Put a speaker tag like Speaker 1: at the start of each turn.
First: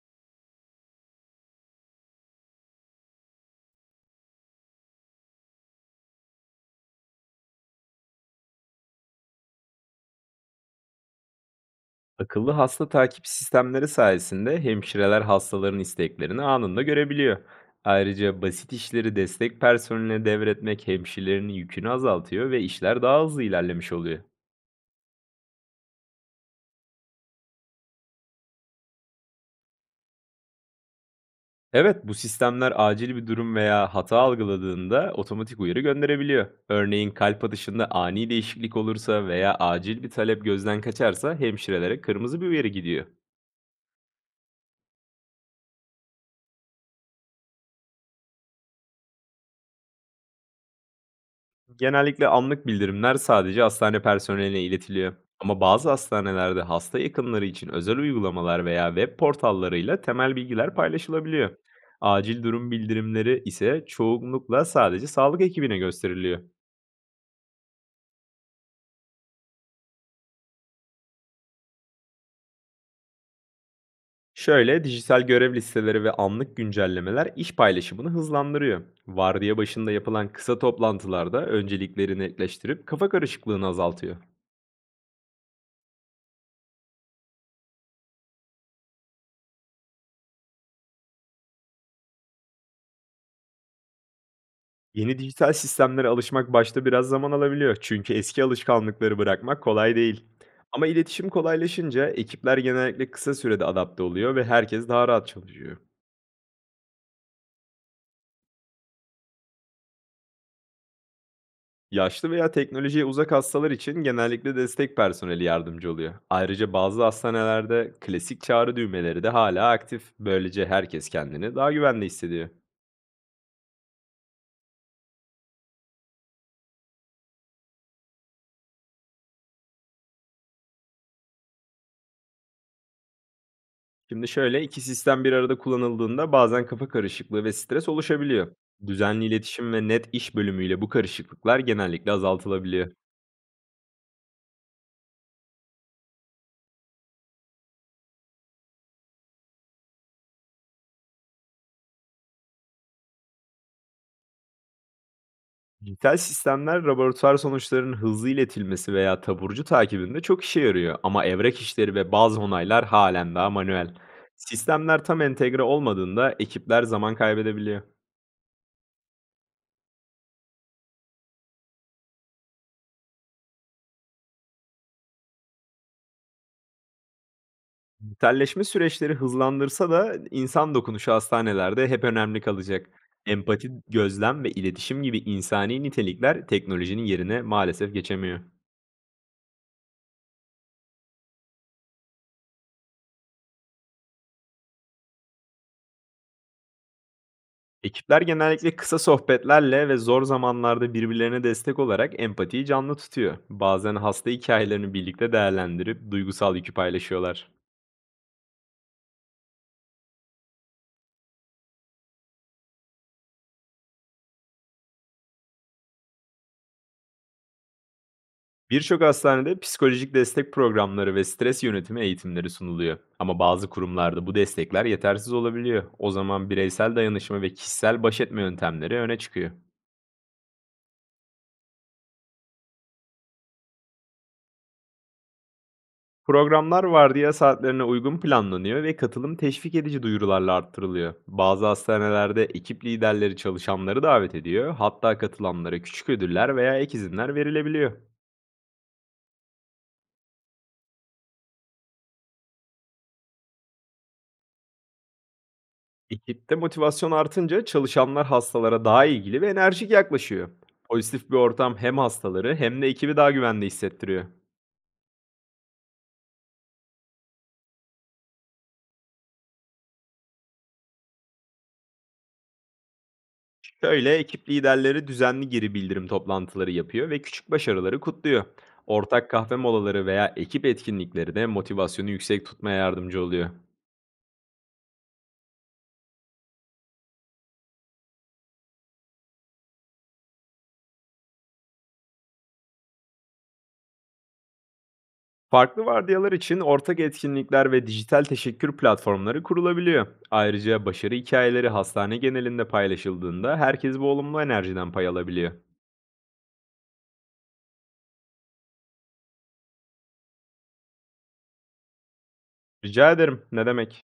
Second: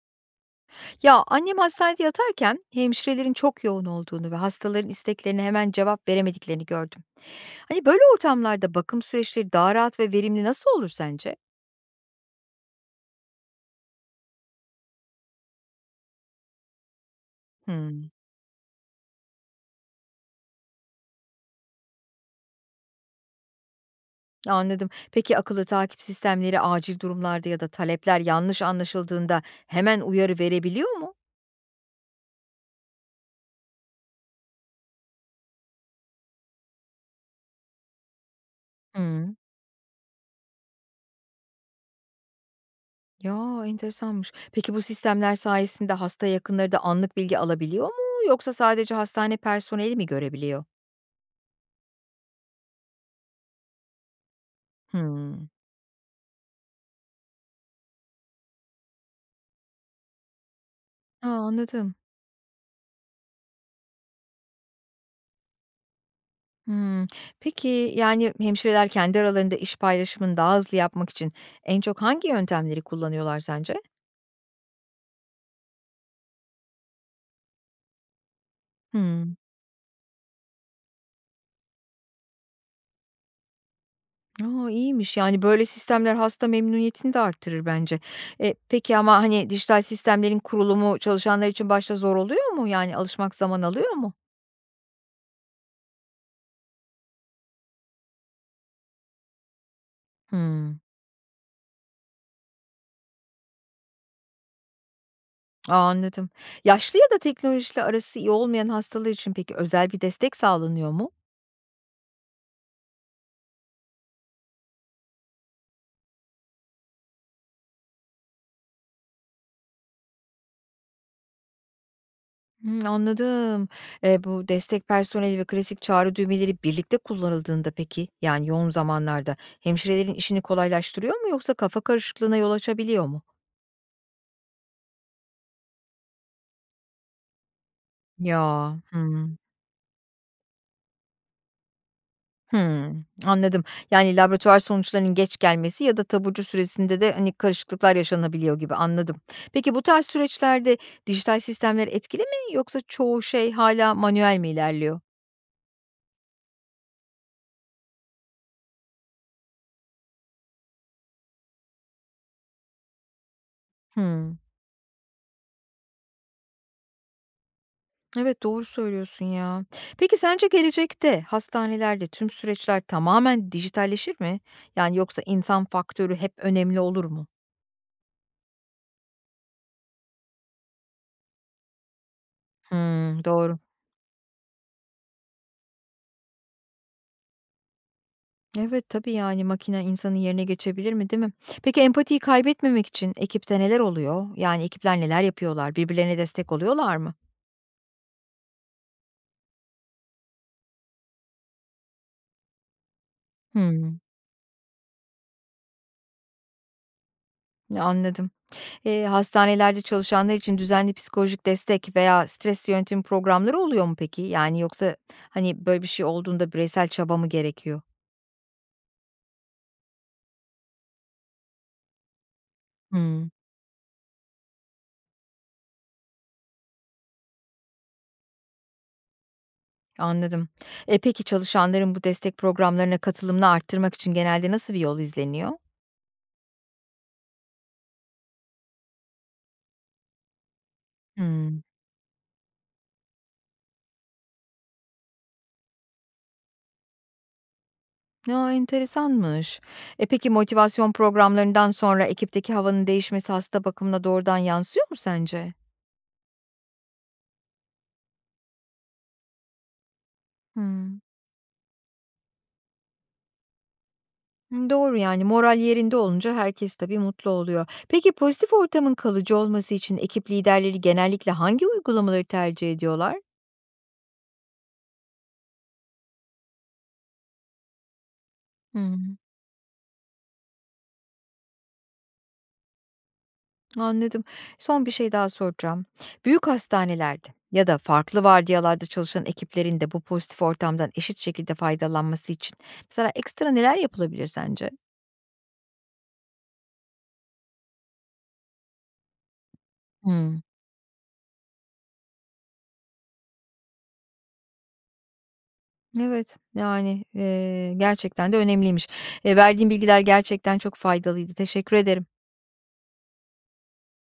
Speaker 1: Ya annem hastanede yatarken hemşirelerin çok yoğun olduğunu ve hastaların isteklerine hemen cevap veremediklerini gördüm. Hani böyle ortamlarda bakım süreçleri daha rahat ve verimli nasıl olur sence?
Speaker 2: Akıllı hasta takip sistemleri sayesinde hemşireler hastaların isteklerini anında görebiliyor.
Speaker 1: Hmm,
Speaker 2: Ayrıca basit işleri destek personeline devretmek hemşirelerin yükünü azaltıyor ve işler daha hızlı ilerlemiş oluyor.
Speaker 1: anladım. Peki akıllı takip sistemleri acil durumlarda ya da talepler yanlış anlaşıldığında hemen uyarı verebiliyor mu?
Speaker 2: Evet, bu sistemler acil bir durum veya hata algıladığında otomatik uyarı gönderebiliyor. Örneğin kalp atışında ani değişiklik olursa
Speaker 1: Hmm.
Speaker 2: veya acil bir talep gözden kaçarsa hemşirelere kırmızı bir uyarı gidiyor.
Speaker 1: Ya enteresanmış. Peki bu sistemler sayesinde hasta yakınları da anlık bilgi alabiliyor mu? Yoksa sadece hastane personeli mi görebiliyor?
Speaker 2: Genellikle anlık bildirimler sadece hastane personeline iletiliyor.
Speaker 1: Hmm.
Speaker 2: Ama bazı hastanelerde hasta yakınları için özel uygulamalar veya web portallarıyla temel bilgiler
Speaker 1: Ha,
Speaker 2: paylaşılabiliyor.
Speaker 1: anladım.
Speaker 2: Acil durum bildirimleri ise çoğunlukla sadece sağlık ekibine gösteriliyor.
Speaker 1: Hımm. Peki, yani, hemşireler kendi aralarında iş paylaşımını daha hızlı yapmak için en çok hangi yöntemleri kullanıyorlar sence?
Speaker 2: Şöyle dijital görev listeleri ve anlık güncellemeler iş paylaşımını hızlandırıyor.
Speaker 1: Hımm.
Speaker 2: Vardiya başında yapılan kısa toplantılarda öncelikleri netleştirip kafa karışıklığını azaltıyor.
Speaker 1: A, iyiymiş. Yani, böyle sistemler hasta memnuniyetini de arttırır bence. E, peki ama, hani, dijital sistemlerin kurulumu çalışanlar için başta zor oluyor mu? Yani, alışmak zaman alıyor mu?
Speaker 2: Yeni dijital sistemlere alışmak başta biraz zaman alabiliyor. Çünkü eski alışkanlıkları bırakmak kolay değil.
Speaker 1: Hımm.
Speaker 2: Ama iletişim kolaylaşınca ekipler genellikle kısa sürede adapte oluyor ve herkes daha rahat
Speaker 1: A,
Speaker 2: çalışıyor.
Speaker 1: anladım. Yaşlı ya da teknolojiyle arası iyi olmayan hastalar için peki özel bir destek sağlanıyor mu?
Speaker 2: Yaşlı veya teknolojiye uzak hastalar için genellikle destek personeli yardımcı oluyor. Ayrıca bazı hastanelerde klasik çağrı düğmeleri de hala aktif. Böylece herkes kendini daha güvende hissediyor.
Speaker 1: Hımm, anladım. Bu destek personeli ve klasik çağrı düğmeleri birlikte kullanıldığında peki, yani yoğun zamanlarda hemşirelerin işini kolaylaştırıyor mu yoksa kafa karışıklığına yol açabiliyor mu?
Speaker 2: Şimdi şöyle, 2 sistem bir arada kullanıldığında bazen kafa karışıklığı ve stres oluşabiliyor.
Speaker 1: Ya.
Speaker 2: Düzenli
Speaker 1: Hımm.
Speaker 2: iletişim ve net iş bölümüyle bu karışıklıklar genellikle azaltılabiliyor.
Speaker 1: Hımm. Anladım. Yani laboratuvar sonuçlarının geç gelmesi ya da taburcu süresinde de, hani, karışıklıklar yaşanabiliyor gibi, anladım. Peki bu tarz süreçlerde dijital sistemler etkili mi yoksa çoğu şey hala manuel mi ilerliyor?
Speaker 2: Dijital sistemler laboratuvar sonuçlarının hızlı iletilmesi veya taburcu takibinde çok işe yarıyor ama evrak işleri ve bazı onaylar halen daha manuel.
Speaker 1: Hımm.
Speaker 2: Sistemler tam entegre olmadığında ekipler zaman kaybedebiliyor.
Speaker 1: Evet, doğru söylüyorsun ya. Peki sence gelecekte hastanelerde tüm süreçler tamamen dijitalleşir mi? Yani yoksa insan faktörü hep önemli olur mu?
Speaker 2: Telleşme süreçleri hızlandırsa da insan dokunuşu hastanelerde hep önemli kalacak.
Speaker 1: Hımm, doğru.
Speaker 2: Empati, gözlem ve iletişim gibi insani nitelikler teknolojinin yerine maalesef geçemiyor.
Speaker 1: Evet, tabii yani makine insanın yerine geçebilir mi, değil mi? Peki empatiyi kaybetmemek için ekipte neler oluyor? Yani ekipler neler yapıyorlar? Birbirlerine destek oluyorlar mı?
Speaker 2: Ekipler genellikle kısa sohbetlerle ve zor zamanlarda birbirlerine destek olarak empatiyi canlı tutuyor. Bazen
Speaker 1: Hımm,
Speaker 2: hasta hikayelerini birlikte değerlendirip duygusal yükü paylaşıyorlar.
Speaker 1: anladım. Hastanelerde çalışanlar için düzenli psikolojik destek veya stres yönetim programları oluyor mu peki? Yani yoksa, hani, böyle bir şey olduğunda bireysel çaba mı gerekiyor?
Speaker 2: Birçok hastanede psikolojik destek programları ve stres yönetimi eğitimleri sunuluyor.
Speaker 1: Hımm,
Speaker 2: Ama bazı kurumlarda bu destekler yetersiz olabiliyor. O zaman bireysel dayanışma ve kişisel baş etme yöntemleri öne çıkıyor.
Speaker 1: anladım. E, peki çalışanların bu destek programlarına katılımını arttırmak için genelde nasıl bir yol izleniyor?
Speaker 2: Programlar vardiya saatlerine uygun planlanıyor ve katılım teşvik edici duyurularla arttırılıyor.
Speaker 1: Hımm.
Speaker 2: Bazı hastanelerde ekip liderleri çalışanları davet ediyor, hatta katılanlara küçük ödüller veya ek izinler verilebiliyor.
Speaker 1: Ya, enteresanmış. E, peki motivasyon programlarından sonra ekipteki havanın değişmesi hasta bakımına doğrudan yansıyor mu sence?
Speaker 2: Ekipte motivasyon artınca çalışanlar hastalara daha ilgili ve enerjik yaklaşıyor.
Speaker 1: Hımm.
Speaker 2: Pozitif bir ortam hem hastaları hem de ekibi daha güvende hissettiriyor.
Speaker 1: Doğru yani moral yerinde olunca herkes tabii mutlu oluyor. Peki pozitif ortamın kalıcı olması için ekip liderleri genellikle hangi uygulamaları tercih ediyorlar?
Speaker 2: Şöyle ekip liderleri düzenli geri bildirim toplantıları yapıyor ve küçük başarıları kutluyor.
Speaker 1: Hımm.
Speaker 2: Ortak kahve molaları veya ekip etkinlikleri de motivasyonu yüksek tutmaya yardımcı oluyor.
Speaker 1: Anladım. Son bir şey daha soracağım. Büyük hastanelerde ya da farklı vardiyalarda çalışan ekiplerin de bu pozitif ortamdan eşit şekilde faydalanması için mesela ekstra neler yapılabilir sence?
Speaker 2: Farklı vardiyalar için ortak etkinlikler ve dijital teşekkür platformları kurulabiliyor.
Speaker 1: Hımm.
Speaker 2: Ayrıca başarı hikayeleri hastane genelinde paylaşıldığında herkes bu olumlu enerjiden pay alabiliyor.
Speaker 1: Evet, yani, gerçekten de önemliymiş. Verdiğin bilgiler gerçekten çok faydalıydı. Teşekkür ederim.
Speaker 2: Rica ederim, ne demek.